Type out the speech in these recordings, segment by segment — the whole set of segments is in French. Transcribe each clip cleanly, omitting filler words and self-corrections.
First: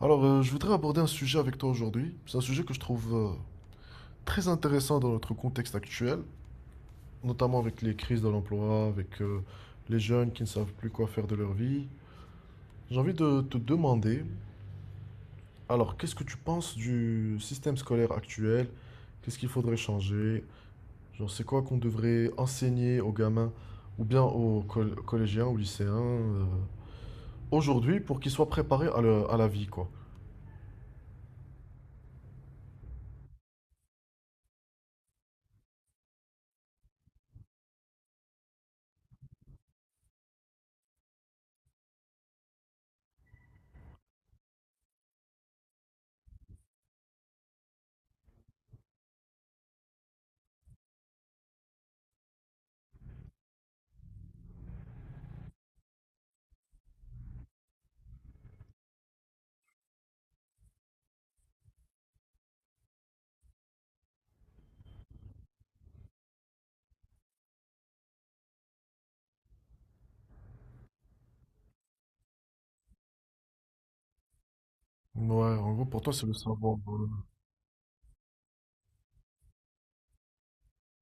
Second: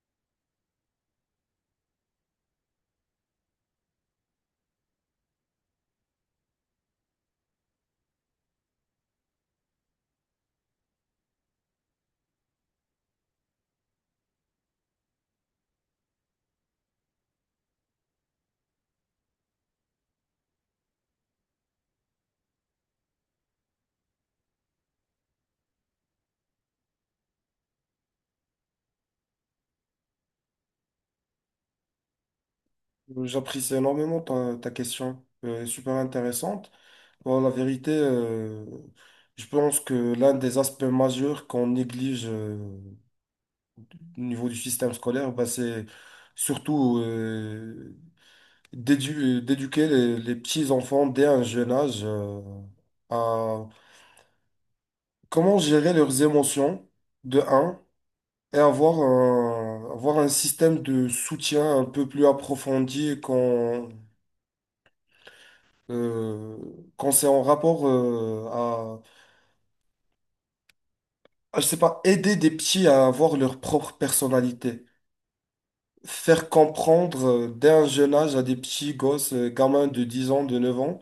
Alors, je voudrais aborder un sujet avec toi aujourd'hui. C'est un sujet que je trouve très intéressant dans notre contexte actuel, notamment avec les crises de l'emploi, avec les jeunes qui ne savent plus quoi faire de leur vie. J'ai envie de te demander, alors, qu'est-ce que tu penses du système scolaire actuel? Qu'est-ce qu'il faudrait changer? Genre, c'est quoi qu'on devrait enseigner aux gamins ou bien aux collégiens, aux lycéens aujourd'hui pour qu'ils soient préparés à, à la vie, quoi? J'apprécie énormément ta question, super intéressante. Bon, la vérité, je pense que l'un des aspects majeurs qu'on néglige au niveau du système scolaire, bah, c'est surtout d'éduquer les petits enfants dès un jeune âge à comment gérer leurs émotions, de un, et avoir un système de soutien un peu plus approfondi qu'on euh, quand c'est en rapport à, je sais pas, aider des petits à avoir leur propre personnalité. Ouais, en gros, pour toi, c'est le Faire savoir. comprendre dès un jeune âge à des petits gosses, gamins de 10 ans, de 9 ans,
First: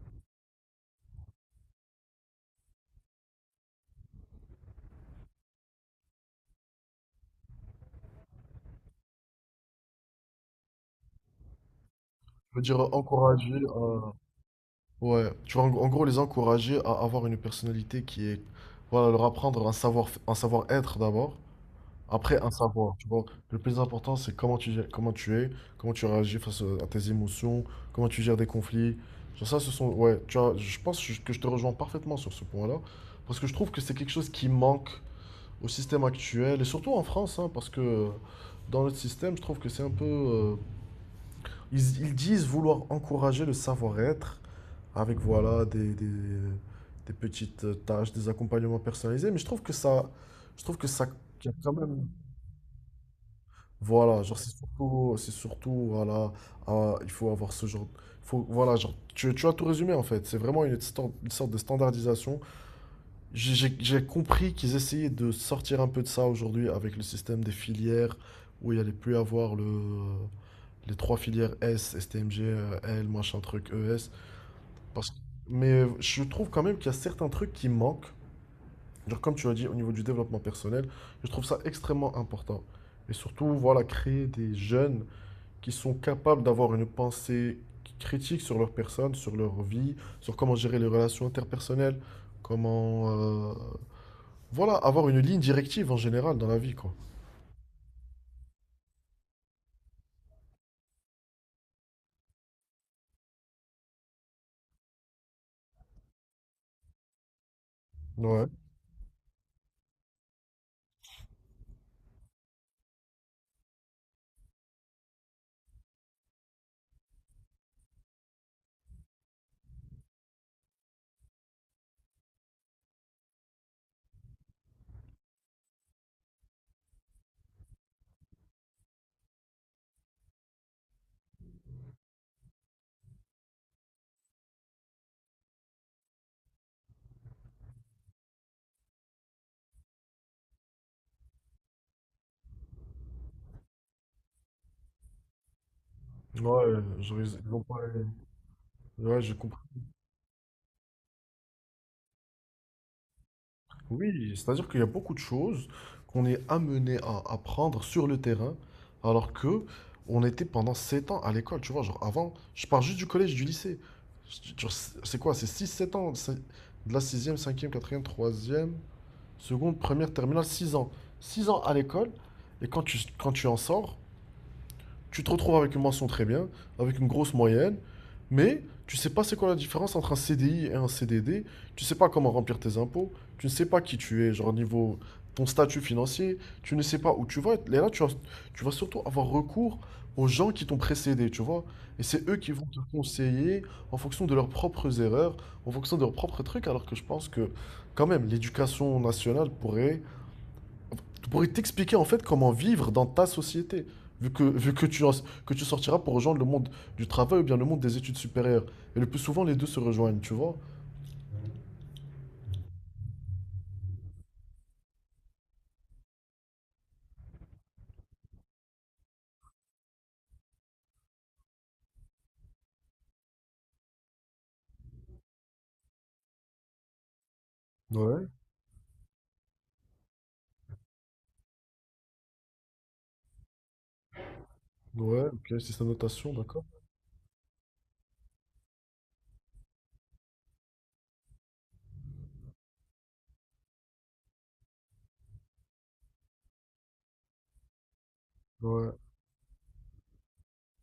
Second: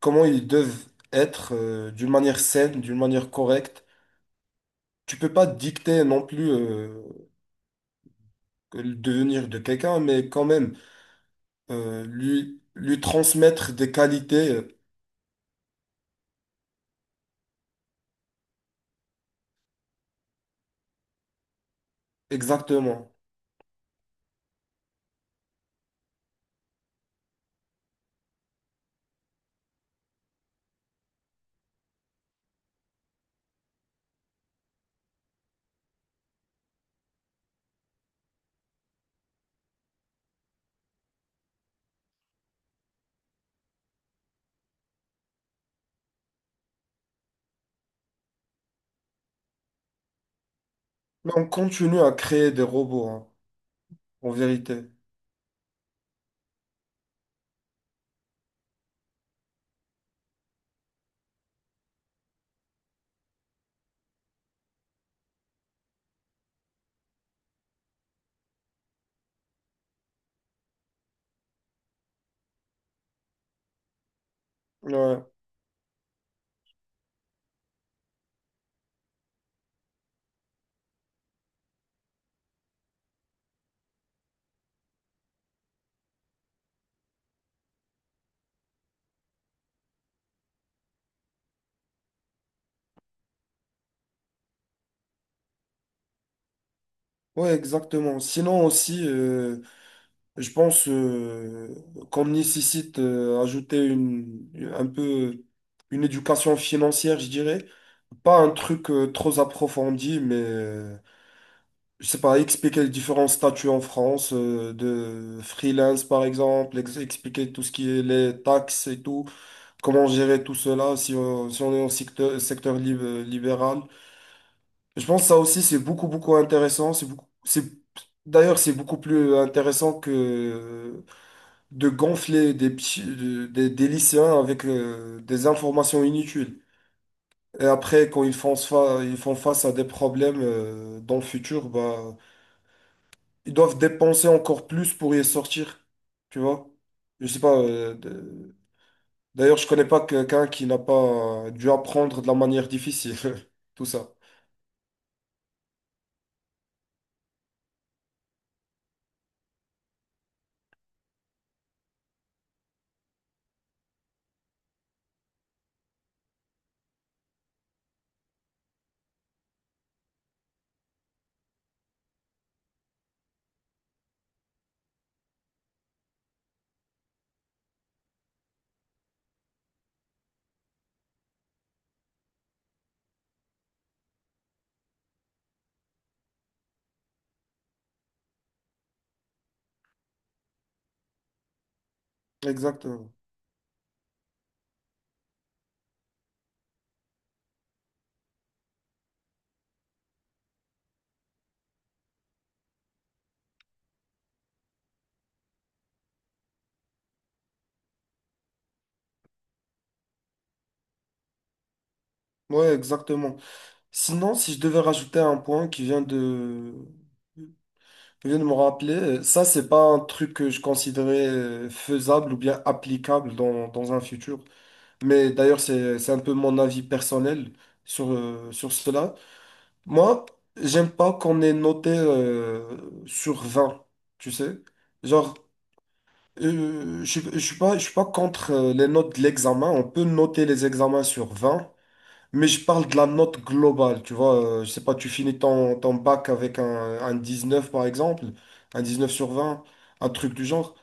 comment ils doivent être d'une manière saine, d'une manière correcte. Tu peux pas dicter non plus le devenir de quelqu'un, mais quand même euh, Je lui, veux dire, lui encourager transmettre des à... qualités, Ouais, tu vois, en gros, les encourager à avoir une personnalité qui est... Voilà, leur apprendre un savoir, un savoir-être d'abord, après un savoir, tu exactement. vois. Le plus important, c'est comment comment tu es, comment tu réagis face à tes émotions, comment tu gères des conflits. Genre ça, ce sont... Ouais, tu vois, je pense que je te rejoins parfaitement sur ce point-là, parce que je trouve que c'est quelque chose qui manque au système actuel, et surtout en France, hein, parce que dans notre système, je trouve que c'est un peu... ils, ils disent vouloir encourager le savoir-être avec voilà des petites tâches, des accompagnements personnalisés, mais je trouve que ça, je trouve que ça, Mais on qu'il y a quand continue même, à créer des robots, hein, voilà, en genre vérité. C'est surtout, voilà, ah, il faut avoir ce genre, il faut, voilà, genre, tu as tout résumé en fait, c'est vraiment une, une sorte de standardisation. J'ai compris qu'ils essayaient de sortir un peu de ça aujourd'hui avec le système des filières où il allait plus avoir le les trois filières S, STMG, L, machin truc, ES. Parce... Ouais. Mais je trouve quand même qu'il y a certains trucs qui manquent. Genre comme tu as dit, au niveau du développement personnel, je trouve ça extrêmement important. Et surtout, voilà, créer des jeunes qui sont capables d'avoir une pensée critique sur leur personne, sur leur vie, sur comment gérer les relations interpersonnelles, comment... voilà, avoir une ligne directive en général dans la vie, quoi. Ouais, exactement. Sinon aussi, je pense qu'on nécessite ajouter un peu une éducation financière, je dirais. Pas Ouais. un truc trop approfondi, mais je sais pas, expliquer les différents statuts en France de freelance par exemple, expliquer tout ce qui est les taxes et tout, comment gérer tout cela si on est en secteur libéral. Je pense que ça aussi, c'est beaucoup, beaucoup intéressant. C'est d'ailleurs, c'est beaucoup plus intéressant que de gonfler des lycéens avec des informations inutiles. Et après, quand ils font face à des problèmes dans le futur, bah, ils doivent dépenser encore plus pour y sortir. Tu Ouais, vois? je, Je sais ils pas. ont pas- De- ouais, je D'ailleurs, comprends. je connais pas quelqu'un qui n'a pas dû apprendre de la manière difficile. Tout ça. Oui, c'est-à-dire qu'il y a beaucoup de choses qu'on est amené à apprendre sur le terrain, alors que on était pendant 7 ans à l'école, tu vois, genre avant, je pars juste du collège, du lycée. Genre, c'est quoi? C'est 6, 7 ans, c'est de la sixième, cinquième, quatrième, troisième, seconde, première, terminale, 6 ans. 6 ans à l'école, et quand quand tu en sors, tu te retrouves avec une mention très bien, avec une grosse moyenne, mais tu sais pas c'est quoi la différence entre un CDI et un CDD, tu sais pas comment remplir tes impôts, tu ne sais pas qui tu es, genre niveau ton statut financier, tu ne sais pas où tu vas être. Et là, tu vas surtout avoir recours aux gens qui t'ont précédé, tu vois. Et c'est eux qui vont te Exactement. conseiller en fonction de leurs propres erreurs, en fonction de leurs propres trucs, alors que je pense que quand même l'éducation nationale pourrait pourrait t'expliquer en fait comment vivre dans ta société, vu que, que tu sortiras pour rejoindre le monde du travail ou bien le monde des études supérieures. Et le plus souvent, les deux se rejoignent, tu vois? Ouais, exactement. Sinon, si je devais rajouter un point qui vient de me rappeler, ça, c'est pas un truc que je considérais faisable ou bien applicable dans un futur. Mais d'ailleurs, c'est un peu mon avis personnel sur, Ouais, euh, sur cela. Moi, j'aime pas qu'on ait noté sur 20, tu sais. ouais, Genre, ok, c'est sa notation, d'accord. euh, je suis pas contre les notes de l'examen. On peut noter les examens sur 20. Mais je parle de la note globale, tu vois. Je sais pas, tu finis ton bac avec un 19 par exemple, un Ouais. 19 sur 20, un truc du genre.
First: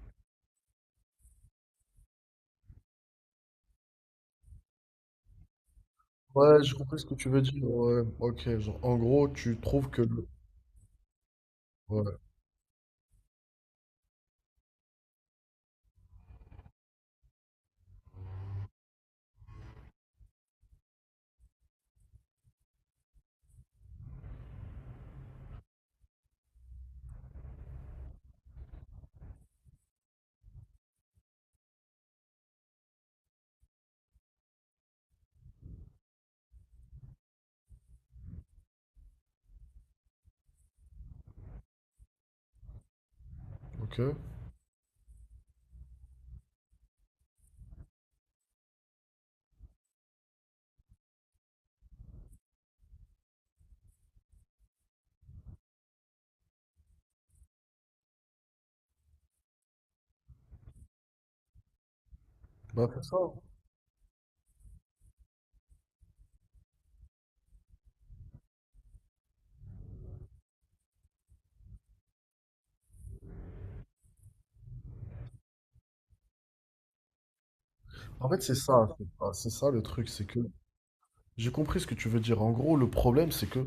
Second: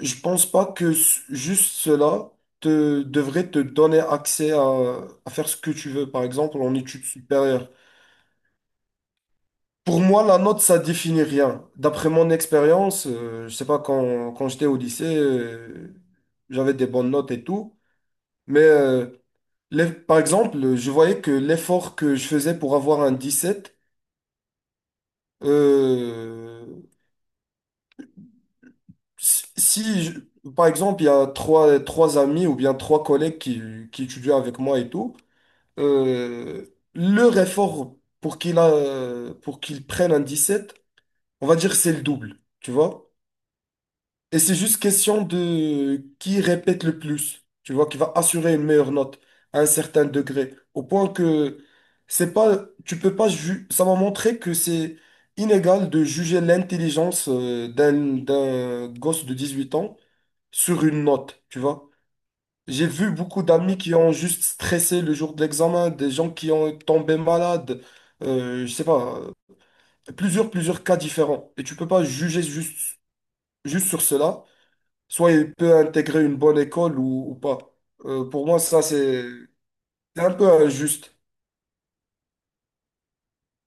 Je pense pas que juste cela devrait te donner accès à faire ce que tu veux, par exemple Ouais, j'ai en compris ce études que tu veux dire. supérieures. Ouais, ok, genre, en gros, tu trouves Pour que moi, le... la note, ça définit rien. D'après Ouais, mon expérience, je sais pas, quand j'étais au lycée, j'avais des bonnes notes et tout, mais par exemple, je voyais que l'effort que je faisais pour avoir un 17. Euh, si, si je- Par exemple, il y a trois amis ou bien trois collègues qui étudient avec moi et tout, euh, leur effort pour qu'il prenne un 17, on va dire c'est le double, tu vois? ok. Et c'est juste question de qui répète le plus, tu vois, qui va assurer une meilleure note à un certain degré. Au point que c'est pas, tu peux pas ju- ça m'a montré que c'est inégal de juger l'intelligence d'un gosse de 18 ans sur une note, tu vois. Bah, J'ai c'est vu ça. beaucoup d'amis qui ont juste stressé le jour de l'examen, des gens qui ont tombé malades, je sais pas, plusieurs cas différents. Et tu peux pas juger juste sur cela soit il peut intégrer une bonne école ou pas. En fait, Pour c'est moi, ça, ça, c'est c'est ça, c'est ça le truc, c'est c'est un que peu injuste. j'ai compris ce que tu veux dire. En gros, le problème, c'est que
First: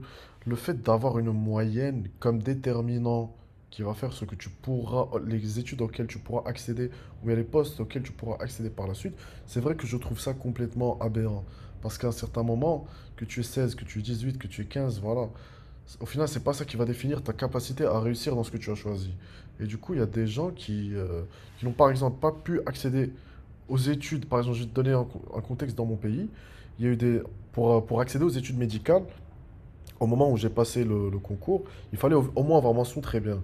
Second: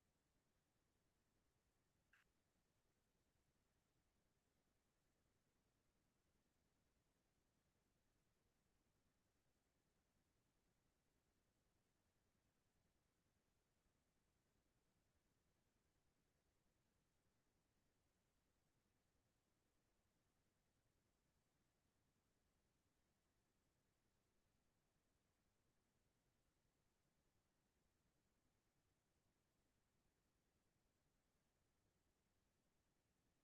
le fait d'avoir une moyenne comme déterminant qui va faire ce que tu pourras, les études auxquelles tu pourras accéder, ou bien les postes auxquels tu pourras accéder par la suite, c'est vrai que je trouve ça complètement aberrant. Parce qu'à un certain moment, que tu es 16, que tu es 18, que tu es 15, voilà, au final, c'est pas ça qui va définir ta capacité à réussir dans ce que tu as choisi. Et du coup, il y a des gens qui n'ont par exemple pas pu accéder aux études, par exemple, je vais te donner un, un contexte dans mon pays. Il y a eu des, pour accéder aux études médicales, au moment où j'ai passé le concours, il fallait au, au moins avoir mention très bien.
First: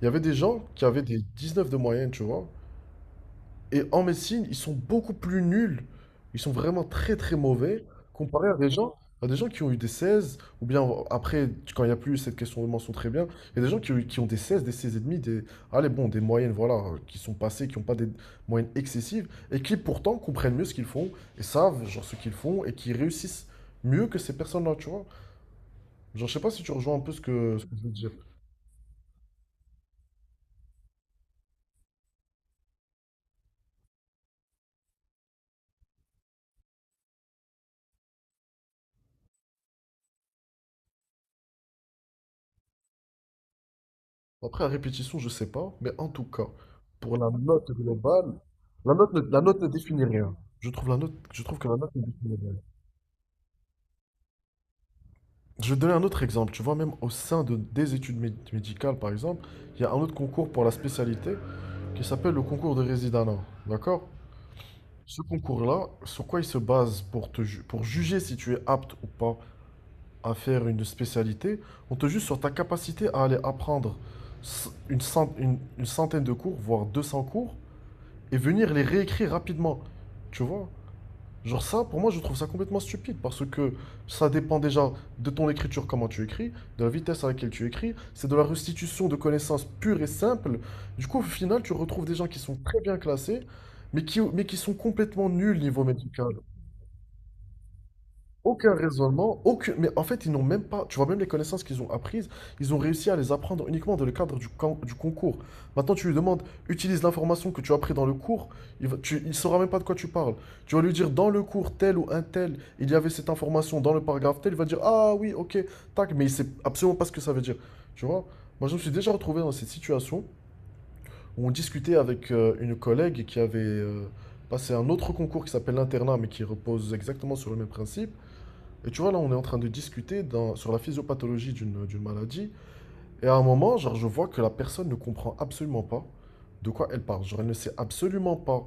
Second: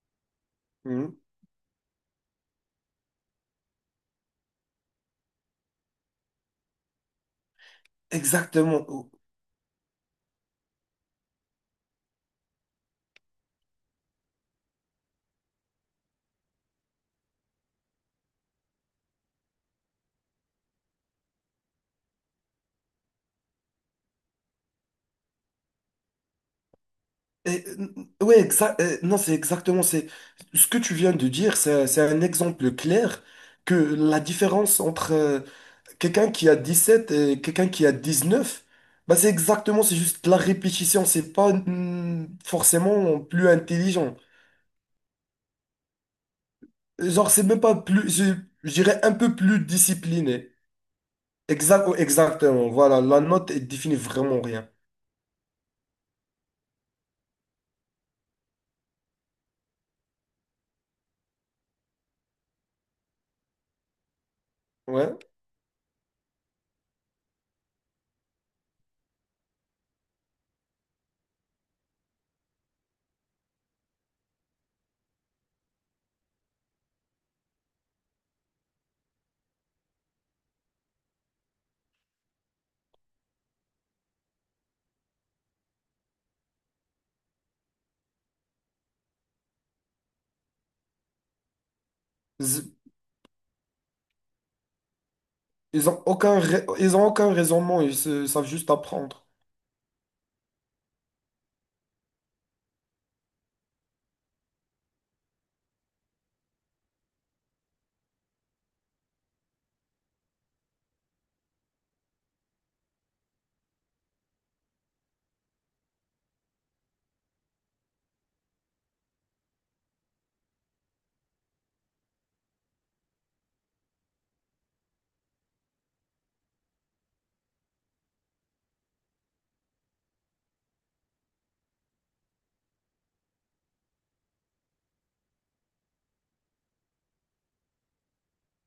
Il y avait des gens qui avaient Mhm. des 19 de moyenne, tu vois. Et en médecine, ils sont beaucoup plus nuls. Ils sont vraiment très très mauvais comparé Exactement. à des gens qui ont eu des 16 ou bien après, quand il n'y a plus cette question de mention très bien, il y a des gens qui, qui ont des 16 et demi, des, allez, bon, des moyennes, voilà, qui sont passées, qui n'ont pas des moyennes excessives, et qui pourtant comprennent mieux ce qu'ils font, et savent, genre, ce qu'ils font, et qui réussissent mieux que ces personnes-là, tu vois. Genre, je sais pas si tu rejoins un peu ce que je veux dire. Ouais, non, c'est exactement. C'est ce que tu viens de dire. C'est un exemple clair que la différence entre quelqu'un qui a 17 et quelqu'un qui a 19, bah, c'est exactement. C'est juste la répétition. C'est pas forcément plus intelligent. Après, à répétition, je sais pas, mais en tout cas, pour la Genre, c'est même note pas plus. Je, globale, je dirais un peu la note plus ne définit rien. discipliné. Je trouve la note, je trouve que la Exact, note ouais, ne définit rien. exactement, voilà, la note, elle définit vraiment rien. Je vais te donner un autre exemple. Tu vois, même au sein de, des études médicales, par exemple, il y a un autre concours pour la spécialité qui s'appelle le concours de résidana. D'accord? Ouais. Ce concours-là, sur quoi il se base pour te pour juger si tu es apte ou pas à faire une spécialité, on te juge sur ta capacité à aller apprendre une centaine de cours, voire 200 cours et venir les réécrire rapidement. Tu vois? Genre ça, pour moi, je trouve ça complètement stupide parce que ça dépend déjà de ton écriture, comment tu écris, de la vitesse à laquelle tu écris, c'est de la restitution de connaissances pure et simple. Du coup, au final, tu retrouves des gens qui sont Z- très bien classés, mais qui sont complètement nuls niveau Ils ont médical. aucun raisonnement, ils savent juste Aucun apprendre. raisonnement, aucune... mais en fait, ils n'ont même pas, tu vois, même les connaissances qu'ils ont apprises, ils ont réussi à les apprendre uniquement dans le cadre du, du concours. Maintenant, tu lui demandes, utilise l'information que tu as appris dans le cours, il saura même pas de quoi tu parles. Tu vas lui dire, dans le cours tel ou un tel, il y avait cette information dans le paragraphe tel, il va dire, ah oui, ok, tac, mais il sait absolument pas ce que ça veut dire. Tu vois, moi, je me suis déjà retrouvé dans cette situation où on discutait avec une collègue qui avait passé un autre concours qui s'appelle l'internat, mais qui repose exactement sur le même principe. Et tu vois, là, on est en train de discuter sur la physiopathologie d'une maladie. Et à un moment, genre, je vois que la personne ne comprend absolument pas de quoi elle parle. Genre, elle ne sait absolument pas.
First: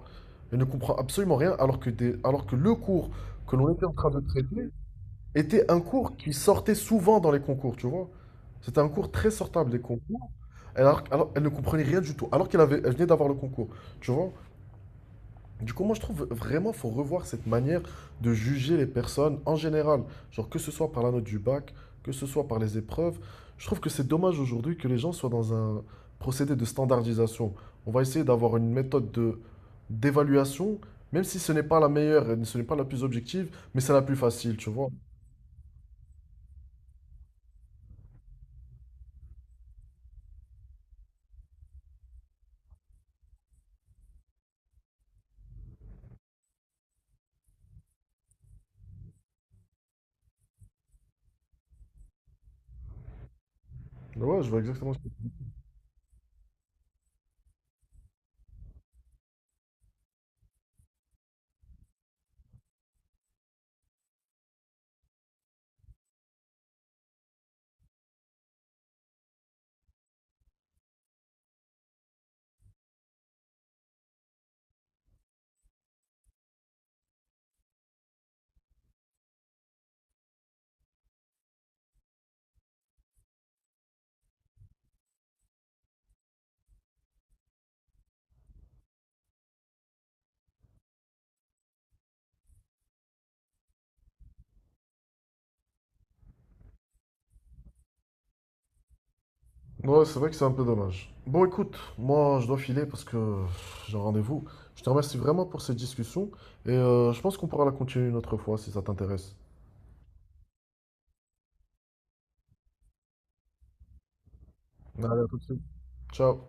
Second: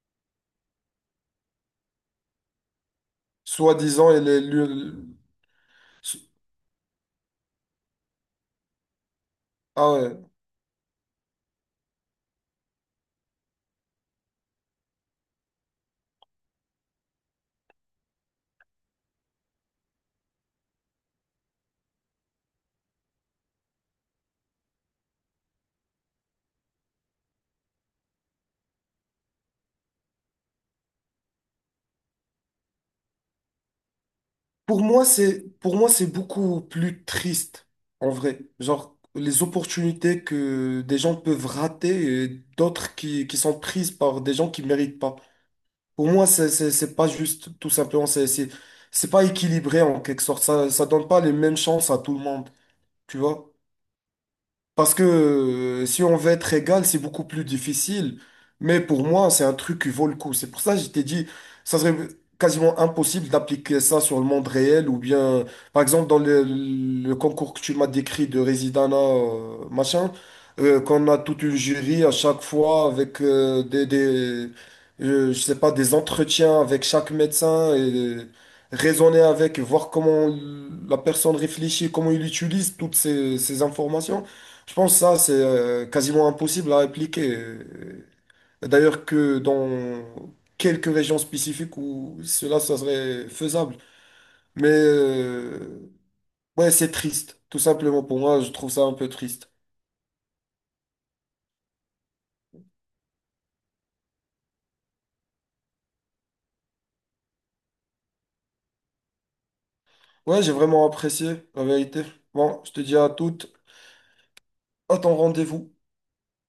Elle ne comprend absolument rien, alors que, alors que le cours que l'on était en train Soi-disant, de elle est. traiter était un cours s- qui sortait souvent dans les concours, tu vois. C'était un cours très sortable des Ah ouais. concours. Alors, elle ne comprenait rien du tout, alors qu'elle avait, elle venait d'avoir le concours, tu vois. Du coup, moi, je trouve vraiment qu'il faut revoir cette manière de juger les personnes en général. Genre, que ce soit par la note du bac, que ce soit par les épreuves. Je trouve que c'est dommage aujourd'hui que les gens soient dans un procédé de standardisation. On va essayer d'avoir une méthode de d'évaluation, même si ce n'est pas la meilleure, et ce n'est pas la plus objective, mais c'est la plus facile, tu Pour vois. moi, c'est, pour moi, c'est beaucoup plus triste, en vrai. Genre, les opportunités que des gens peuvent rater et d'autres qui sont prises par des gens qui méritent pas. Pour moi, c'est pas juste, tout simplement, c'est pas équilibré en quelque sorte. Ça donne pas les mêmes chances à tout le monde, tu vois? Ouais, je vois exactement. Parce que si on veut être égal, c'est beaucoup plus difficile. Mais pour moi, c'est un truc qui vaut le coup. C'est pour ça que je t'ai dit, ça serait quasiment impossible d'appliquer ça sur le monde réel ou bien, par exemple, dans le concours que tu m'as décrit de Residana, qu'on a toute une jury à chaque fois avec des je sais pas, des entretiens avec chaque médecin et raisonner avec, voir comment la personne réfléchit, comment il utilise toutes ces informations. Je pense que ça, c'est quasiment impossible à appliquer. D'ailleurs que dans quelques régions spécifiques où cela, ça serait faisable. Mais ouais, c'est triste, tout simplement pour moi, je trouve ça un peu triste. Ouais, c'est vrai que c'est un peu dommage. Bon, écoute, moi, je dois filer parce que j'ai un rendez-vous. Je te remercie vraiment pour cette discussion et je pense qu'on pourra la continuer une autre fois si ça t'intéresse. Ouais, j'ai vraiment apprécié, la vérité. Bon, je te dis à toutes, à ton Allez, à tout de suite. rendez-vous. Ciao.